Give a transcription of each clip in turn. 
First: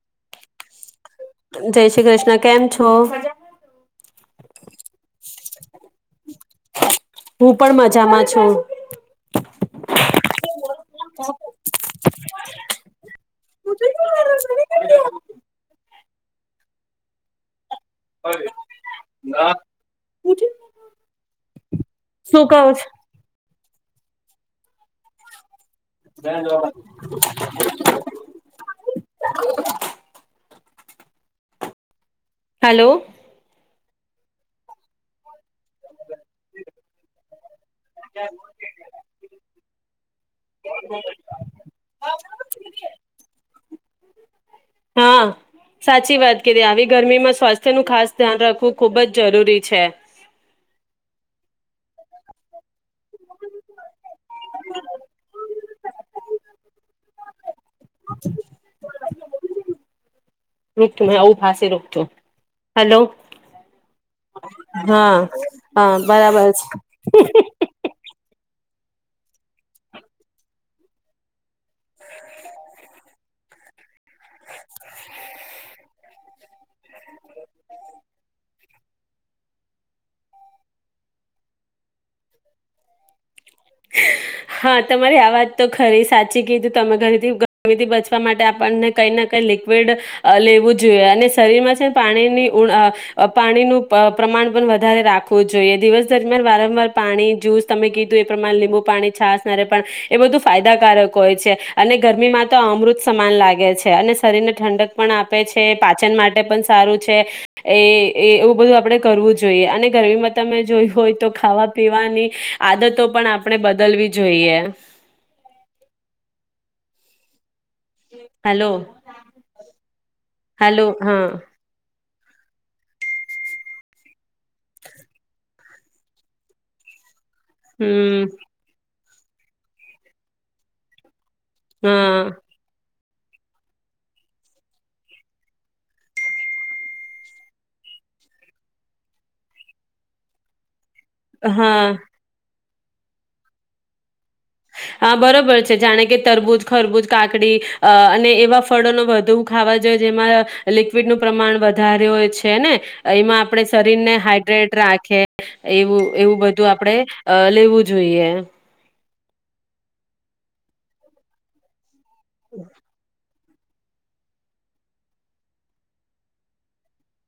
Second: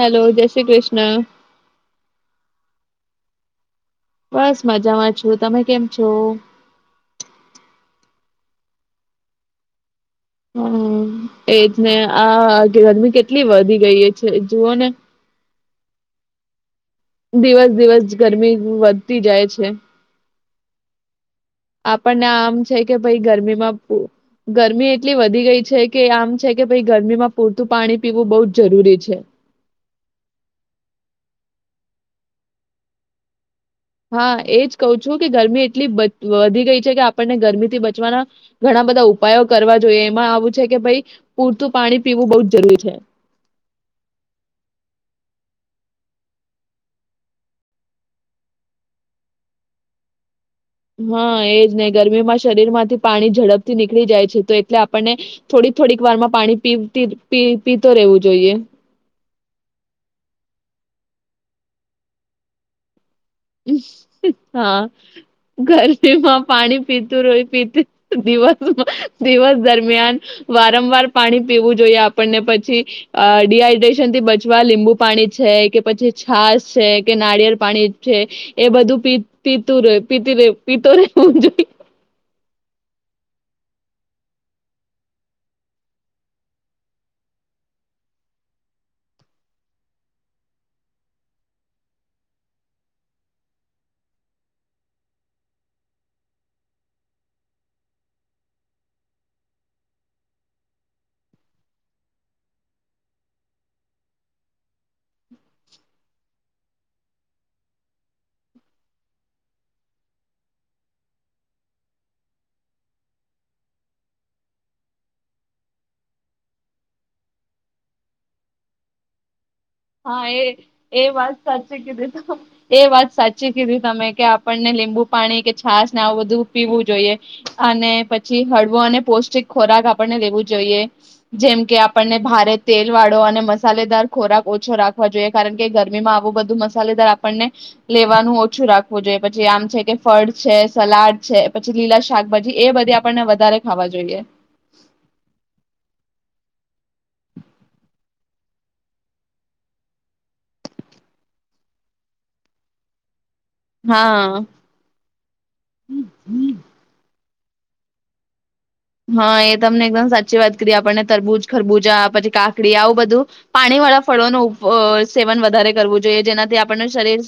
Hello જય શ્રી કૃષ્ણ જય શ્રી કૃષ્ણ કેમ છો? હ [unintelligible] બસ મજામાં છું તમે કેમ છો? છુ. હમ એજ ને આ ગરમી કેટલી વધી ગઈ છે જુઓ ને. દિવસ દિવસ ગરમી વધતી જાય છે. આપણને શું આમ કહો છે છો? કે ભાઈ ગરમીમાં ગરમી એક એટલી વધી ગઈ છે કે આમ છે કે ભઈ ગરમીમાં પૂરતું પાણી પીવું બહુ જ જરૂરી છે. હેલો. હા, એજ કહું છું કે ગરમી એટલી બ વધી ગઈ છે કે આપણને ગરમી થી બચવાના ઘણા બધા ઉપાયો કરવા જોઈએ એમાં આવું છે કે ભઈ પૂરતું પાણી પીવું બહુ જ જરૂરી છે. હા સાચી વાત કીધી આવી ગરમીમાં સ્વાસ્થ્યનું ખાસ ધ્યાન રાખવું ખુબ જ જરૂરી છે. હા, એજ નહ ગરમી માં શરીર માંથી પાણી ઝડપ થી નીકળી જાય છે. તો એટલે આપણને થોડી-થોડીક વાર માં પાણી પી તી પી પીતો રહેવું જોઈએ. [unintelligible] આવું પાસે રોકતો, હલો! હા, હા ગરમીમાં બરાબર છે. પાણી પીતું રયુ પીતું દિવસ માં દિવસ દરમિયાન વારંવાર પાણી પીવું જોઈએ આપણને પછી અહ ડીહાઈડ્રેશન શન થી બચવા લીંબુ પાણી છે, કે પછી છાસ છે, કે નારિયેળ પાણી છે. એ બધું પી-પીતું રયુ પીતી રઈ પીતો રહેવું જ હા, તમારી આ વાત તો ખરી સાચી કીધું. તમે ગર્મ ગર્મીથી બચવા માટે આપણને કંઈ ના કઈ લિક્વિડ અહ લેવું જોઈએ અને શરીરમાં છેને પાણીની ઊણ અહ પાણીનું પ્રમાણ પણ વધારે રાખવું જોઈએ. દિવસ દરમિયાન વારંવાર પાણી જ્યુસ તમે કીધું એ પ્રમાણ લીંબુ પાણી છાસ નારે પણ એ બધું ફાયદાકારક હોય છે. અને ગરમીમાં તો અમૃત સમાન લાગે છે. અને શરીરને ઠંડક પણ આપે છે, પાચન માટે પણ સારું છે, એ એ એવું બધું આપણે કરવું જોઈએ અને ગરમીમાં તમે જોયું હોય તો ખાવા પીવાની આદતો પણ આપણે બદલવી જોઈએ. હલો. હા એ એ વાત સાચી કીધી. એ વાત સાચી કીધી તમે કે આપ આપણને લીંબુ પાણી કે છાસ ને આવું બધું પીવું જોઈએ. અને હમ પછી હળવો અને પૌષ્ટિક ખોરાક આપણને લેવું જોઈએ. જેમ કે આપણને હા ભારે તેલ વાળો અને મસાલેદાર ખોરાક ઓછો રાખવા જોઈએ કારણ કે ગરમીમાં આવું બધું મસાલેદાર આપણને લેવાનું ઓછું રાખવું જોઈએ પછી આમ છે કે ફળ છે. સલાડ છે પછી હા લીલા શાકભાજી એ બધી આપણને વધારે ખાવા જોઈએ. હા, બરોબર છે. જાણે કે તરબૂજ, ખરબૂજ, કાકડી અહ અને એવા ફળો નો વધુ ખાવા જો જેમાં લિકવિડનું પ્રમાણ વધ ધારે હોય છે ને. એમાં આપણે શરીર ને હા હાઈડ્રેટ રાખે એવું એવું બધું આપડે અ લેવું જોઈએ. હા એ તમને એકદમ સાચી વાત કરી આપણને તરબૂજ, ખરબૂજા પછી કાકડી આવું બધું પાણી વાળા ફળોનું સેવન વધારે કરવું જોઈએ જેનાથી આપણને શરીર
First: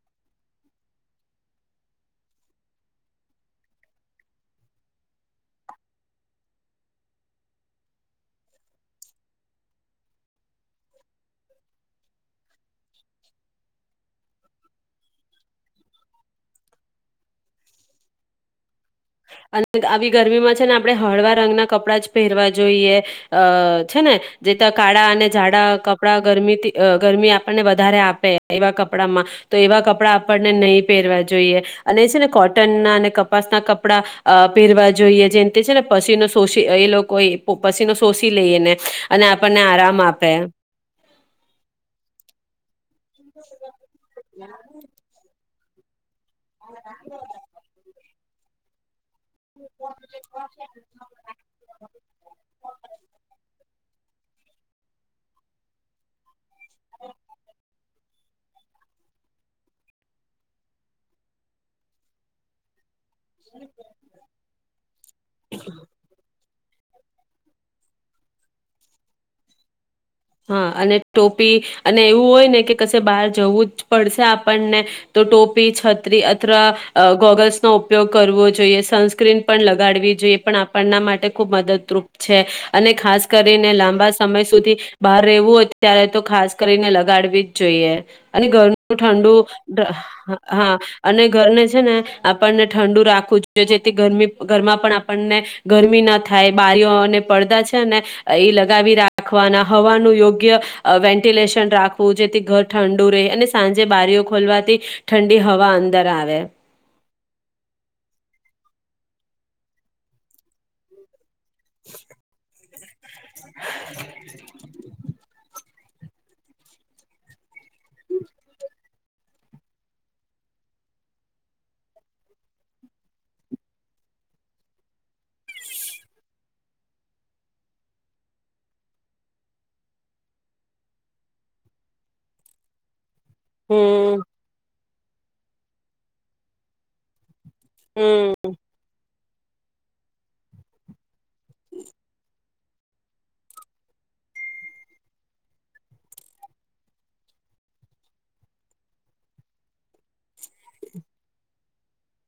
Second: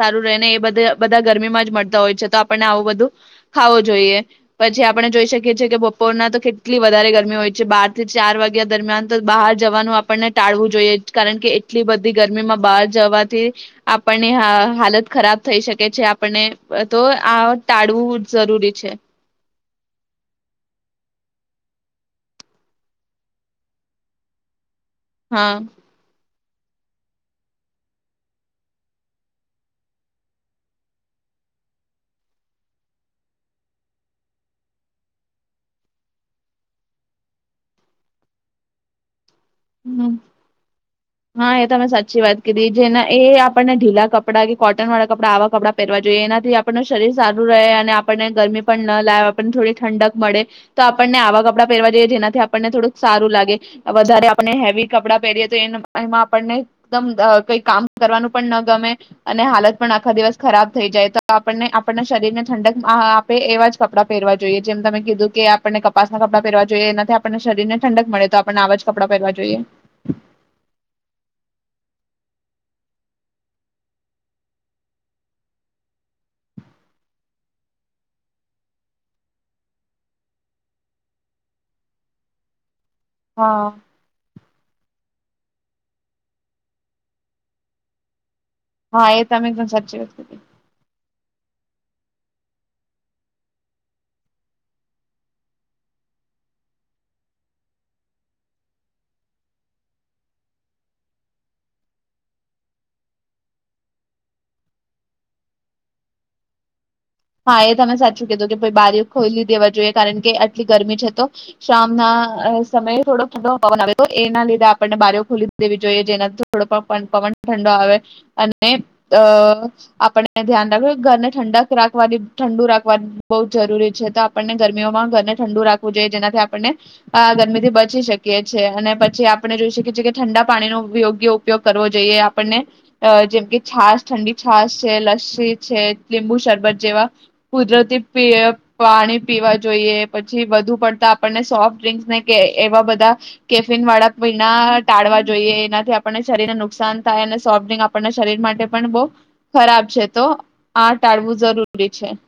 સારું રહે ને એ બધ બધા ગરમીમાં જ મળતા હોય છે તો આપણને આવું બધું ખાવું જોઈએ, પછી આપણે જોઈ શકીએ છીએ કે બપોરના તો કેટલી વધારે ગરમી હોય છે બાર થી ચાર વાગ્યા દરમિયાન તો બહાર જવાનું આપણને ટાળવું જોઈએ. કારણ કે એટલી બધી ગરમીમાં બહાર જવાથી આપણને હાલત ખરાબ થઈ શકે છે, આપણને તો આ ટાળવું જરૂરી છે. અને આવી ગરમીમાં છે ને આપણે હળવા રંગના કપડાં જ પહેરવા જોઈએ અ છે ને જે કાળા અને હા ઝાડા કપડા ગમીથી અ ગરમી આપણને વધારે આપે એવા કપડામાં તો એવા કપડા આપણને નહીં પહેરવા જોઈએ અને એ છે ને કોટન ના અને કપાસના ક આપડા અ પહેરવા જોઈએ જેમ તે છે ને પછીનો શોષી એ લોકો એ પછીનો શોષી લઈએ ને અને આ આપણને આરામ હમ આપે હા એ તો તમે સાચી વાત કીધી જેના એ આપણને ઢીલા કપડા કે કોટન વાળા કપડા આવા કપડા જોઇએ એનાથી આપણ શરીર સારું રહે અને આપણને ગરમી પણ ના લા આપણને થોડી ઠંડક મળે તો આપણને આવા કપડાં પહેરવા જઈએ જેનાથી આપણને થોડુંક સારું લાગે. વધારે આપણે હેવી કપડાં પહેરીએ તો એન એમાં આપણને એકદમ અ કઈ કામ કરવાનું પણ ન ગમે અને હાલત પણ આખા દિવસ ખરાબ થઈ જાય તો આપણને આપણના શરીર ને ઠંડક આ આપે એવા જ કપડાં પહેરવા જોઈએ. જેમ તમે કીધું કે આપણને કપાસના કપડા પેરવા જોઈએ એનાથી આપણને શરીર ને ઠંડક મળે તો આપને આવા જ કપડાં પહેરવા જોઈએ. હા અને ટોપી અને એવું હોય ને કે કશે બહાર જવું જ પડશે આપણને તો ટોપી છત્રી અથરા ગોગલ્સનો ઉપયોગ કરવો જોઈએ સનસ્ક્રીન પણ લગાડવી જોઈએ પણ આપણના માટે ખુબ મદદરૂપ છે. અને ખાસ હા. કરીને લાંબા સમય સુધી બહાર રહેવું હોય ત્યારે તો ખાસ કરીને લગાડવી જ જોઈએ. અને ગરમનું ડ હા એ તમે એકદમ સાચી વાત કરી. ઠંડુ હા અને ઘરને છે ને આપણને ઠંડુ રાખું જો જેથી ગરમી ઘરમાં પણ આપણને ગરમી ના થાય બારીઓ અને પડદા છે ને એ લગાવી રાખવાના હવાનું યોગ્ય વેન્ટિલેશન રાખવું જેથી ઘર ઠંડુ રહે અને સાંજે બારીઓ ખોલવાથી ઠંડી હવા અંદર આવે. હા એ તમે સાચું કીધું કે બારી ખોઈલી દેવા જોઈએ કારણ કે આટલી ગરમી છે તો શામના અ સમય થોડોક પવન આવે તો એના લીધે આપણને બારીઓ ખોલી દેવી જોઈએ જેના થોડો પણ પવન ઠંડો આવે અને અ આપણે ધ્યાન રાખવુ ઘરને ઠંડક રાખ રાખવાની ઠંડુ રાખવાની બહુ જરૂરી છે તો આપણને ગરમીઓમાં ઘરને ઠંડુ રાખવું જોઈએ જેનાથી આપણને ગરમીથી બચી શકીએ છીએ. અને પછી આપણે જોઈ શકીએ છીએ કે ઠંડા પાણીનો યોગ્ય ઉપયોગ કરવો જોઈએ આપણને અ જેમ કે છાસ હમ ઠંડી છાસ છે લસ્સી છે લીંબુ શરબત જેવા કુદરતી હમ પીઅ પાણી પીવા જોઈએ પછી વધુ પડતા આપણને સોફ્ટ ડ્રિંક ને એવા બધા કેફિન વાળા પીણા ટાળવા જોઈએ. એનાથી આપણને શરીરને નુકસાન થાય અને સોફ્ટ ડ્રિંક આપણને શરીર માટે પણ બો ખરાબ છે તો આ ટાળવું જરૂરી રુરી છે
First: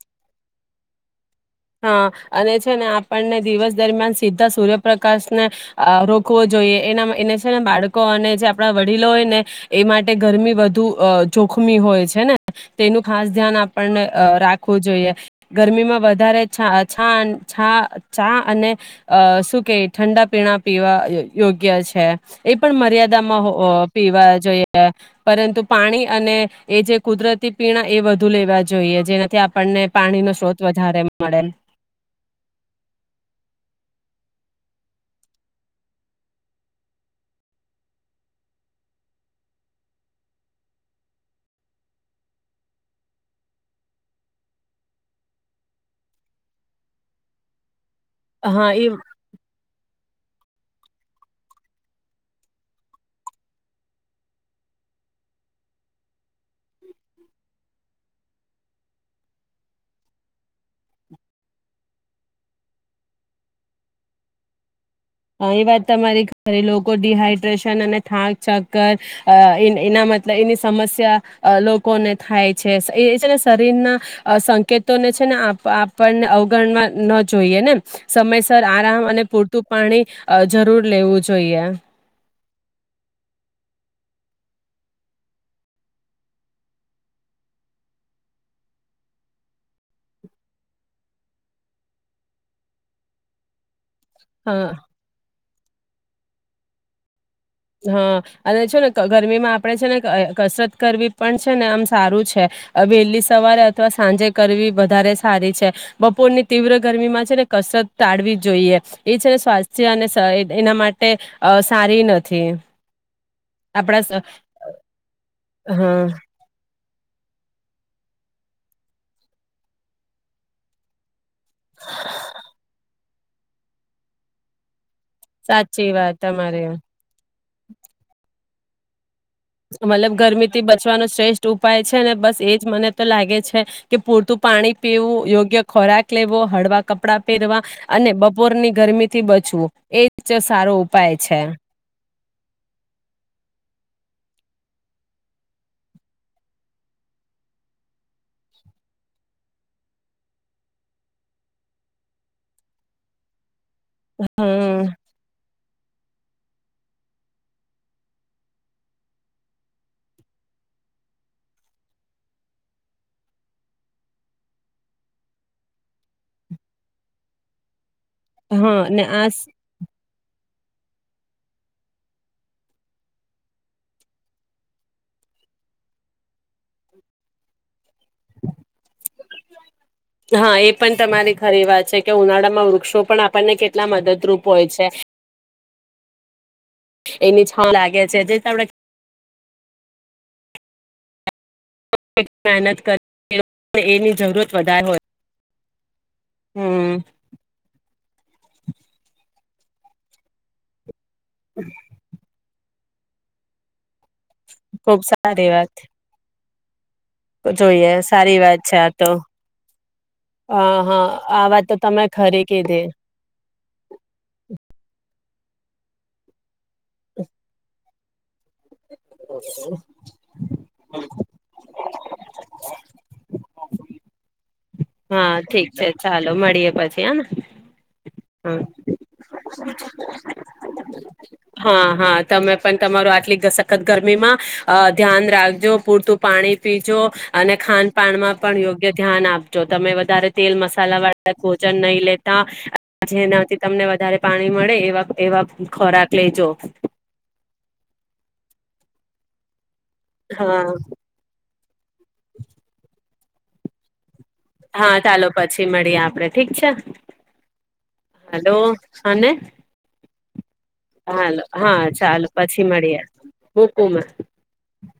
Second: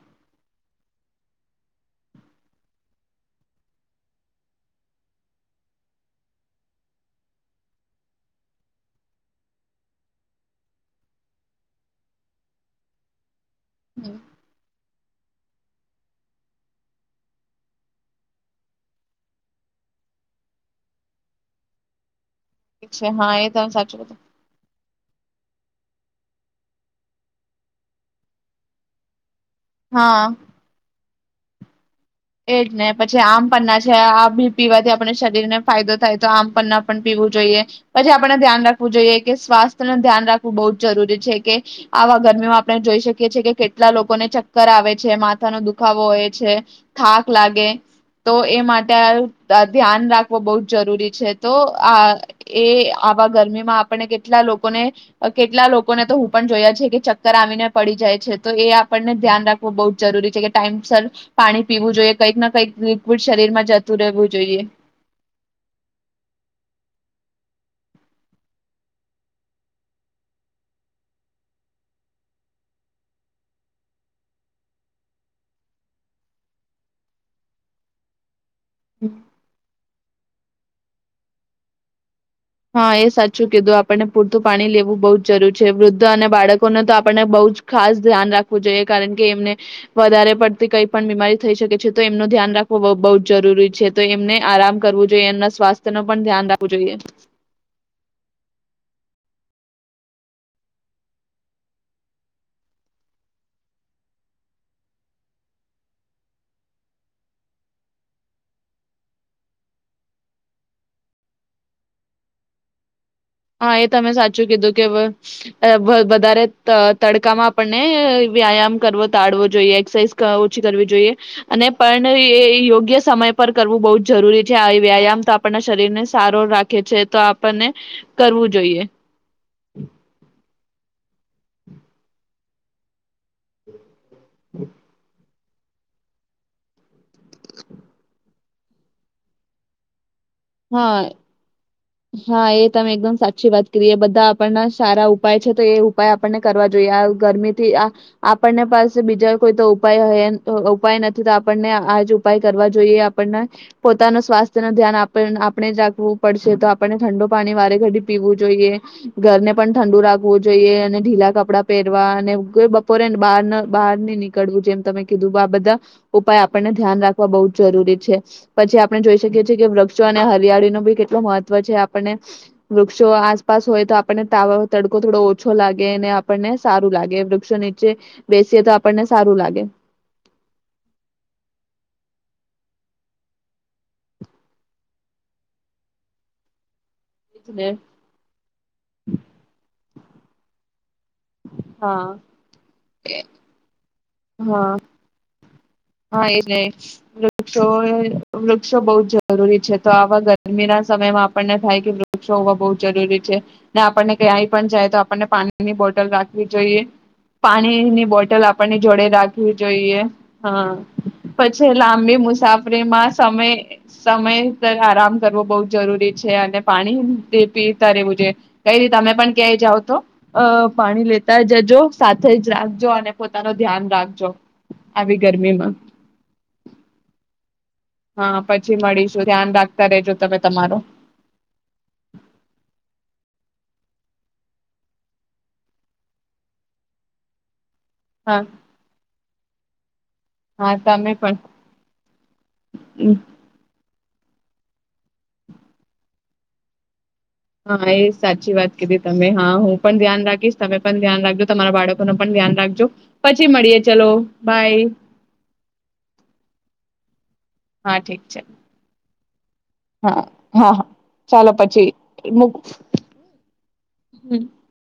હા અને છે ને આપણને દિવસ દરમિયાન સીધા સૂર્યપ્રકાશને અ રોકવો જોઈએ એના એને છે ને બાળકો અને જે આપણા વડીલો હોય ને એ માટે ગરમી વધુ જોખમી હોય છે ને તે એનું ખાસ ધ્યાન આપ આપણને રાખવું જોઈએ. ગરમીમાં વધારે છા છા છા ચા અને અ શું કે ઠંડા પીણા પીવા યોગ્ય છે. એ પણ છે હા મર્યાદામાં એ ઓ તમે સાચું કીધું પીવા જોઈએ પરંતુ પાણી અને એ જે કુદરતી પીણા એ વધુ લેવા જોઈએ જેનાથી પણને પાણી હા. નો સ્રોત વધારે મળે. એજ ને પછી આમ પરના છે આ બી પીવાથી આપણે શરીરને ફાયદો થાય તો આમપના પણ પીવું જોઈએ, પછી આપણે ધ્યાન રાખવું જોઈએ કે સ્વાસ્થ્ય ન ધ્યાન રાખવું બહુ જ જરૂરી છે કે આવા ગરમીમાં આપણે જોઈ શકીએ છીએ કે કેટલા લોકોને ચક્કર આવે છે માથાનો દુખાવો હોય છે. થાક લાગે. તો એ માટે દ ધ્યાન રાખ બ બો જ જરૂરી છે તો આ એ આવા ગરમીમાં આપણને કેટલા લોકોને કેટલા લોકોને તો હું પણ જોયા છ કે ચક્કર આવીને પડી જાય છે, તો એ આપણને ધ્યાન રાખવું બહુ જરૂરી છે કે ટાઈમ સર પાણી પીવું જોઈએ કંઈક ના કંઈક લિક્વિડ શરીર માં જતું રહેવું જોઈએ. હ એ વાત તમારી લોકો ડીહાઈડ્રેશન અને થાક ચક્કર અ એના મતલ એની સમસ્યા લોકોને થાય છે એ છે ને શરીરના સંકેતોને છે ને આપણને અવગણવા ન જોઈએ ને સમય સ આરામ અને પૂરતું પાણી અ જરૂર લેવું જોઈએ. હા એ સાચું કીધું આપણને પૂરતું પાણી લેવું બહુ જ જરૂરી છે. વૃદ્ધ અને બાળકોને તો આપણને બઉજ ખાસ ધ્યાન રાખવું જોઈએ કારણ કે એમને વધારે પડતી કઈ પણ બીમારી થઈ શકે છે તો એમનું ધ્યાન રાખવું બહુ જરૂરી છે. તો એમને હા આરામ કરવું જોઈએ એમના સ્વાસ્થ તેનું પણ ધ્યાન રાખવું જોઈએ. હા અને છે ને ગરમીમાં આપણેે છે ને કસરત કરવી પણ છે ને આમ સારું છે. વહેલી સવારે અથવા સાંજે કરવી વધારે સારી છે બપોરની તીવ્ર ગરમીમાં છે ને કસરત ટાળવી જોઈએ એ છે ને સ્વાસ્થ્ય અને એના માટે અ સારી ન થી. હા એ તમે સાચું કીધું કે વ અ બ હા વધારે અ તડકામાં આપણને વ્યાયામ કરવો તાડવો જોઈએ એક્સાઈઝ ઓછી કરવી જોઈએ. અને પણ યે એ યોગ્ય સમય પર કરવું બહુ જ જરૂરી છે આ વ્યાયામ. તો આપણના સાચી શરીર ને વાત સારો તમારી રાખે છે તો આપણને રવુ જોઈએ. મતલબ ગરમી થી બચવાનો શ્રેષ્ઠ ઉપાય છે અનેને બસ એ જ મને તો લાગે છે કે પૂરતું પાણી પીવું યોગ ગ્ય ખોરાક લેવો, હળવા કપડા પહેરવા અને બપોરની ગરમી થી બચવું એ ચ સારો હા ઉપાય છે. હા એ તમે એકદમ સાચી વાત કરીએ બધા આપણના સારા ઉપાય છે તો એ ઉપાય આપણને કરવા જોઈએ, આ ગરમીથી આ આપણને પાસે બીજા કોઈ તો અહે ઉપાય ઉપાય નથી તો આપણને આજ ઉપાય કરવા જોઈએ આપણને. પોતાનું સ્વાસ્થ્ય ન હમ ધ્યાન આપ ન અપ ણે જાગવું પડશે તો આપને ઠંડુ પાણી વારે ઘડી પીવું જોઈએ. ઘરને પણ ઠંડુ રાખવું જોઈએ અને ઢીલા કપડાં પહેરવા અને બપોરેને બહાર બહાર ની નીકળવું જેમ તમે કીધું આ બધા ઉપાય આપણને ધ્યાન રાખવા બહુ જ જરૂરી. છે પછી, હા આપણે ને જોઈ આ શકીએ છીએ કે વ અને હરિયાળી નો બી કેટલો મહત્વ. પછી આપણને વૃક્ષો આસપાસ હોય તો આપણને તા તડકો થોડો ઓછો લાગે અને આપણને સારું લાગે વૃક્ષોને બેસીએ તો આપણને સારું લાગે. હા એ પણ તમારી ખરી વાત છે કે ઉનાળામાં વૃક્ષો પણ આપણને કેટલા મદદરૂપ હોય છે. એની છા લાગે છે જે તમે હા મહેનત કર [unintelligible] એની જરૂરત હા વધારે હોય. હા એને હમ તો એ. વૃક્ષો બહુ જ જરૂરી છે તો આવા ગરમીના. સમયમાં આપણને થાય કે વૃક્ષો બઉ જરૂરી છે ને આપણને ઈ પણ જાય ખુબ તો આપણને પાણી ની બોટલ રાખી જોઈએ. તો જોઈએ સારી વાત છે આપ [unintelligible] રાખવુ જોઈએ, હાં હા આ વાત પછી તો તમે લાંબી ખરી કીધી મુસાફરીમાં સમય સમય [unintelligible] આરામ કરવો બઉ જરૂરી છે અને પાણી તે પી તા રેવુ જે કંઈ ની તમે પણ ક્યાંય જાઓ, તો અ પાણી લેતા જજો. સાથે જ રાખજો અને પોતાનો ધ્યાન રાખજો. હાં ઠીક છે, ચાલો મળીએ પછી હં. હાં પછી મળીશું. ધ્યાન રાખતા રેજો તમે તમારુ. હાં, હાં, તમે પણ તમારું આટલી સખત ગરમીમાં અ ધ્યાન રાખજો, પૂરતું પાણી પીજો અને ખાન પાનમાં હા પણ યોગ્ય ધ્યાન આપજો, તમે વધારે તેલ હા મસાલા તમે વાળા ભોજન નઈ લેતા પણ જેનાથી તમને વધારે પાણી મળે એવા એવા ખોરાક પ્લેજો. હા એ સાચી વાત કીધી તમે, હા, હું. પણ ધ્યાન રાખીશ, હા તમે પણ ધ્યાન રાખજો, તમારા બાળકો નું પણ ધ્યાન રાખજો. પછી મળીએ ચલો. બાય હા ચાલો પછી મળીએ આપણે ઠીક છે. હા ઠીક છે. હાલો અને હા હા હા હાલો ચાલો હા પછી ચાલો મૂક પછી મળીએ મૂકું મેં. હમ